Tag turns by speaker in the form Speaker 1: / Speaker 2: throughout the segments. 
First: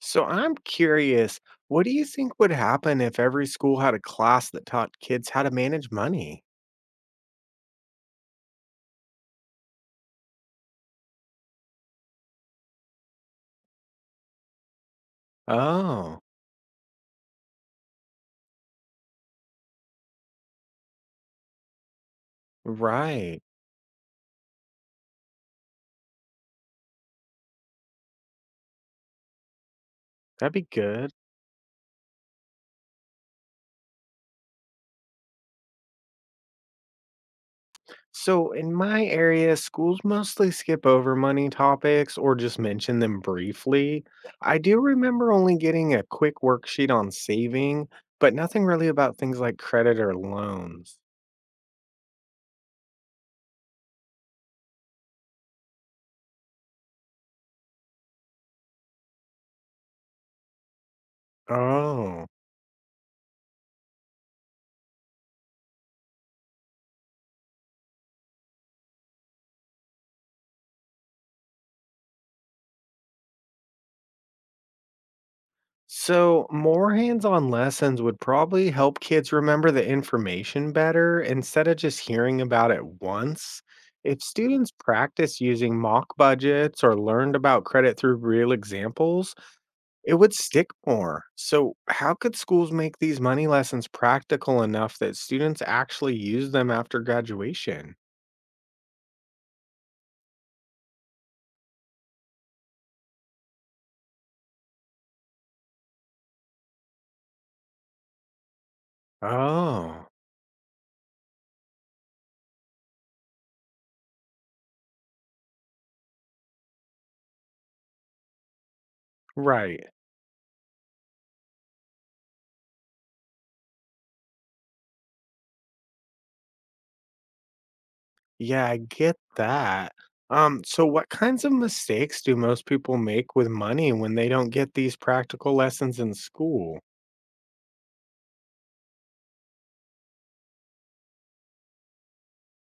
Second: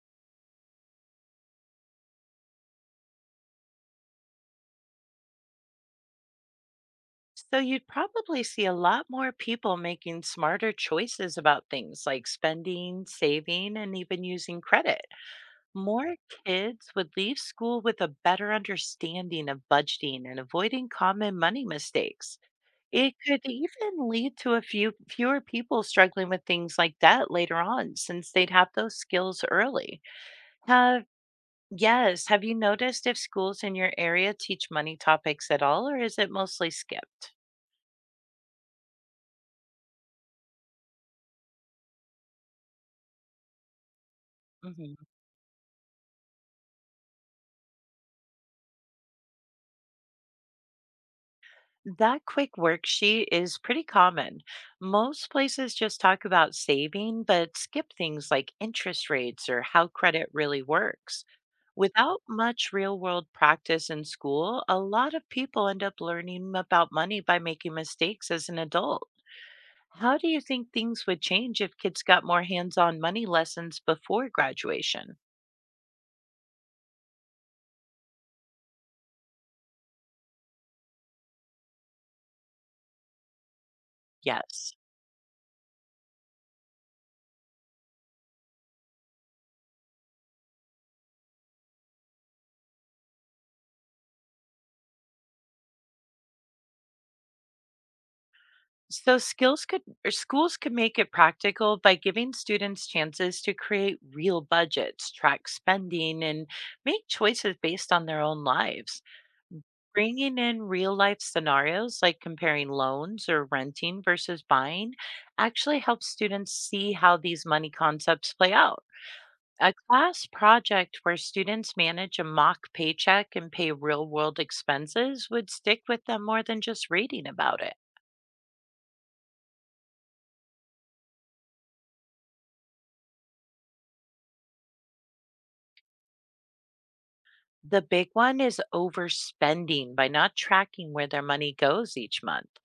Speaker 1: So I'm curious, what do you think would happen if every school had a class that taught kids how to manage money?
Speaker 2: So you'd probably see a lot more people making smarter choices about things like spending, saving, and even using credit. More
Speaker 1: Oh,
Speaker 2: kids would leave school with a better understanding of budgeting and avoiding common money mistakes. It could
Speaker 1: right.
Speaker 2: even lead to a few fewer people struggling with things like debt later on, since they'd have those skills early.
Speaker 1: That'd be
Speaker 2: Have
Speaker 1: good.
Speaker 2: Yes, have you noticed if schools in your area teach money topics at all, or is it mostly skipped?
Speaker 1: So in my area, schools mostly skip over money topics or just mention them briefly. I do
Speaker 2: Mhm.
Speaker 1: remember only getting a quick worksheet on saving, but nothing really about things like credit or loans.
Speaker 2: That quick worksheet is pretty common. Most places just talk about saving, but skip things like interest rates or how credit really works. Without
Speaker 1: Oh.
Speaker 2: much real world practice in school, a lot of people end up learning about money by making mistakes as an adult. How do you think things would change if kids got more hands on money lessons before graduation?
Speaker 1: So, more hands on lessons would probably help kids remember the information better instead of just hearing about it once. If students
Speaker 2: Yes.
Speaker 1: practice using mock budgets or learned about credit through real examples, it would stick more. So, how could schools make these money lessons practical enough that students actually use them after graduation?
Speaker 2: So skills could or schools could make it practical by giving students chances to create real budgets, track spending, and make choices based on their own lives.
Speaker 1: Oh,
Speaker 2: Bringing in real life scenarios like comparing loans or renting versus buying actually helps students see how these money concepts play out. A
Speaker 1: right.
Speaker 2: class project where students manage a mock paycheck and pay real world expenses would stick with them more than just reading about it.
Speaker 1: Yeah, I get that. So what kinds of mistakes do most people make with money when they don't get these practical lessons in school?
Speaker 2: The big one is overspending by not tracking where their money goes each month.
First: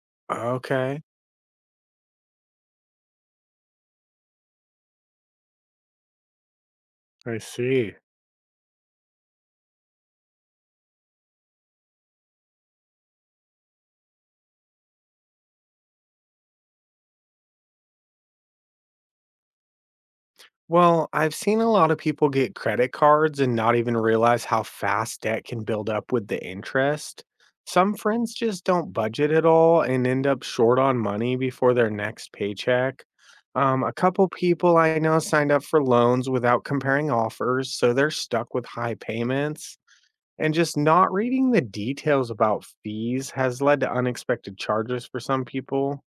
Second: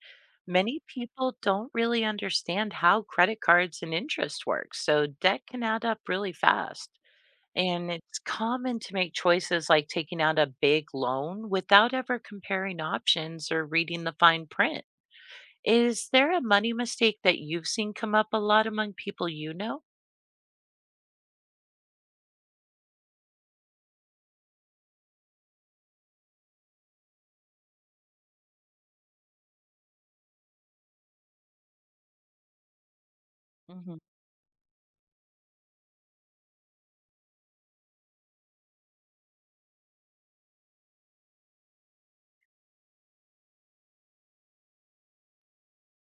Speaker 2: Many
Speaker 1: Okay,
Speaker 2: people don't really understand how credit cards and interest work, so debt can add up really fast.
Speaker 1: I
Speaker 2: And
Speaker 1: see.
Speaker 2: it's common to make choices like taking out a big loan without ever comparing options or reading the fine print. Is there a money mistake that you've seen come up a lot among people you know?
Speaker 1: Well, I've seen a lot of people get credit cards and not even realize how fast debt can build up with the interest. Some friends just don't budget at all and end up short on money before their next paycheck. A couple people I know signed up for loans without comparing offers, so they're stuck with high payments. And just not reading the details about fees has led to unexpected charges for some people.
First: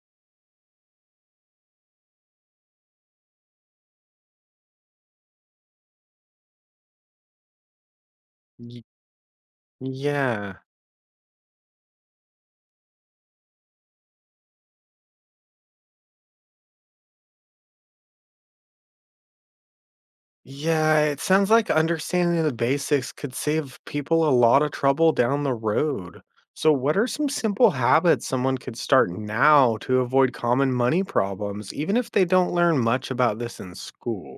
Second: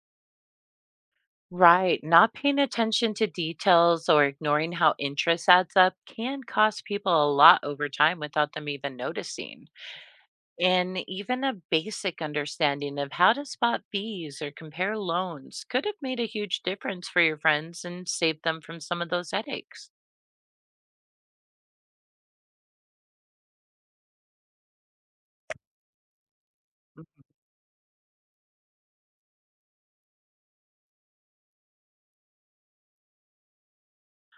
Speaker 2: Right. Not paying attention to details or ignoring how interest adds up can cost people a lot over time without them
Speaker 1: Y-
Speaker 2: even noticing.
Speaker 1: yeah.
Speaker 2: And even a basic understanding of how to spot fees or compare loans could have made a huge difference for your friends and saved them from some of those headaches.
Speaker 1: Yeah, it sounds like understanding the basics could save people a lot of trouble down the road. So, what are some simple habits someone could start now to avoid common money problems, even if they don't learn much about this in school?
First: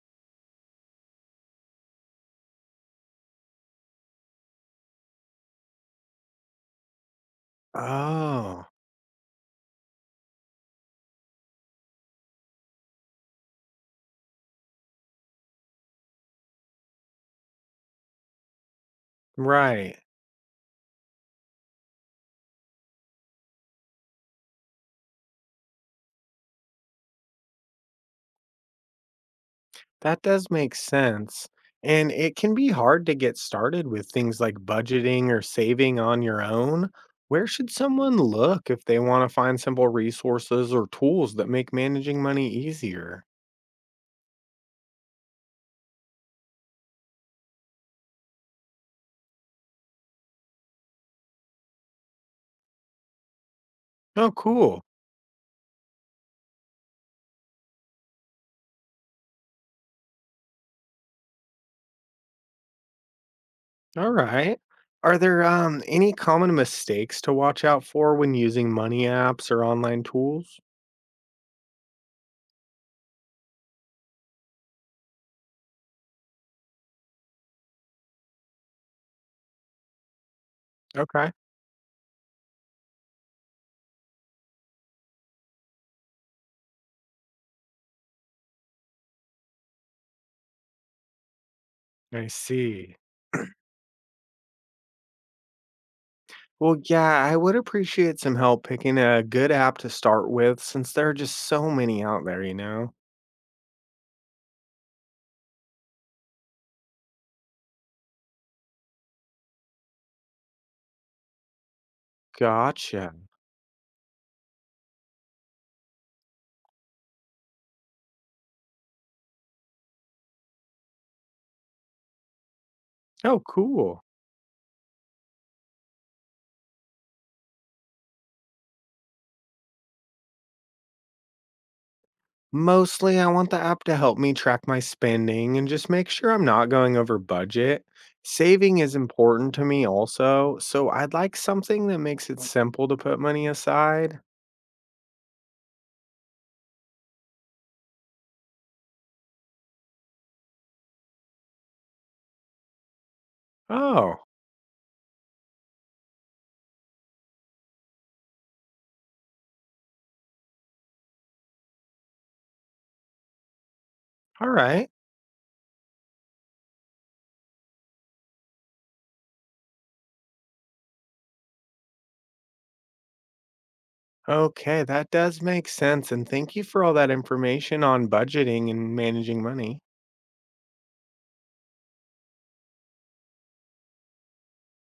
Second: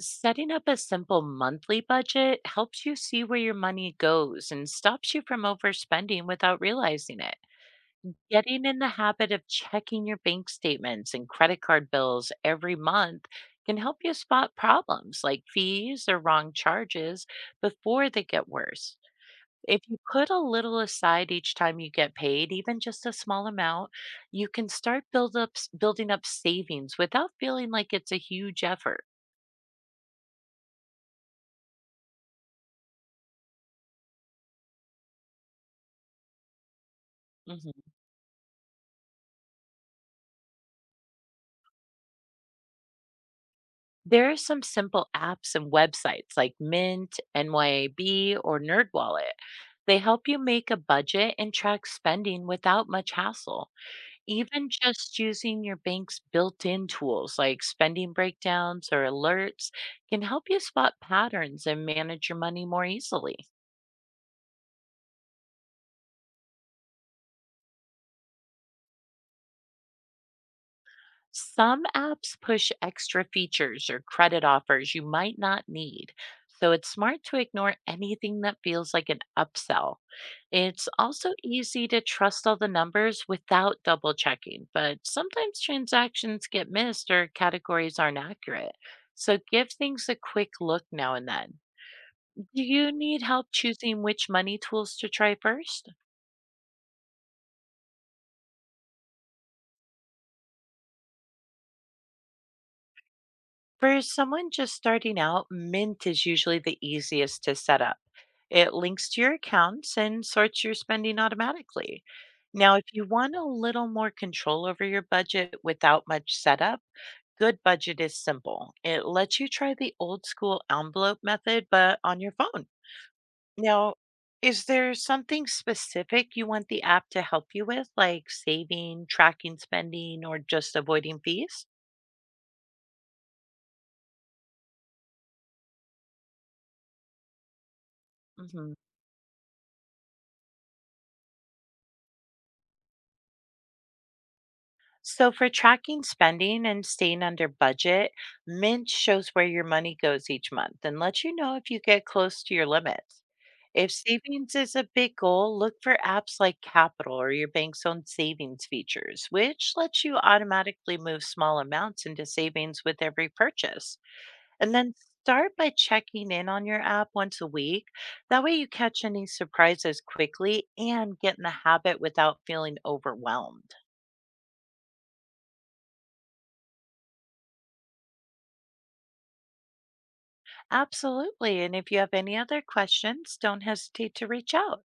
Speaker 2: Setting up a simple monthly budget helps you see where your money goes and stops you from overspending without realizing it. Getting
Speaker 1: Oh,
Speaker 2: in the habit of checking your bank statements and credit card bills every month can help you spot problems like fees or wrong charges before they get worse. If
Speaker 1: right.
Speaker 2: you put a little aside each time you get paid, even just a small amount, you can start building up savings without feeling like it's a huge effort.
Speaker 1: That does make sense. And it can be hard to get started with things like budgeting or saving on your own. Where should
Speaker 2: Mhm.
Speaker 1: someone look if they want to find simple resources or tools that make managing money easier?
Speaker 2: There are some simple apps and websites like Mint, NYAB, or NerdWallet. They help you make a budget and track spending without much hassle.
Speaker 1: Oh,
Speaker 2: Even
Speaker 1: cool.
Speaker 2: just using your bank's built in tools like spending breakdowns or alerts can help you spot patterns and manage your money more easily.
Speaker 1: All right. Are there any common mistakes to watch out for when using money apps or online tools?
Speaker 2: Some apps push extra features or credit offers you might not need, so it's smart to ignore anything that feels like an upsell. It's
Speaker 1: Okay.
Speaker 2: also easy to trust all the numbers without double checking, but sometimes transactions get missed or categories aren't accurate. So give things a quick look now and then.
Speaker 1: I
Speaker 2: Do you
Speaker 1: see.
Speaker 2: need help choosing which money tools to try first?
Speaker 1: Well, yeah, I would appreciate some help picking a good app to start with since there are just so many out there,
Speaker 2: For someone just starting out, Mint is usually the easiest to set up. It links to your accounts and sorts your spending automatically. Now, if you
Speaker 1: Gotcha.
Speaker 2: want a little more control over your budget without much setup, Good Budget is simple. It lets you try the old school envelope method, but on your phone.
Speaker 1: Oh,
Speaker 2: Now,
Speaker 1: cool.
Speaker 2: is there something specific you want the app to help you with, like saving, tracking spending, or just avoiding fees?
Speaker 1: Mostly, I want the app to help me track my spending and just make sure I'm not going over budget.
Speaker 2: Mhm.
Speaker 1: Saving is important to me also, so I'd like something that makes it simple to put money aside.
Speaker 2: So, for tracking spending and staying under budget, Mint shows where your money goes each month and lets you know if you get close to your limits. If
Speaker 1: Oh,
Speaker 2: savings is a big goal, look for apps like Capital or your bank's own savings features, which lets you automatically move small amounts into savings with every purchase.
Speaker 1: all
Speaker 2: And
Speaker 1: right.
Speaker 2: then start by checking in on your app once a week. That way, you catch any surprises quickly and get in the habit without feeling overwhelmed.
Speaker 1: Okay, that does make sense. And thank you for all that information on budgeting and managing money.
Speaker 2: Absolutely. And if you have any other questions, don't hesitate to reach out.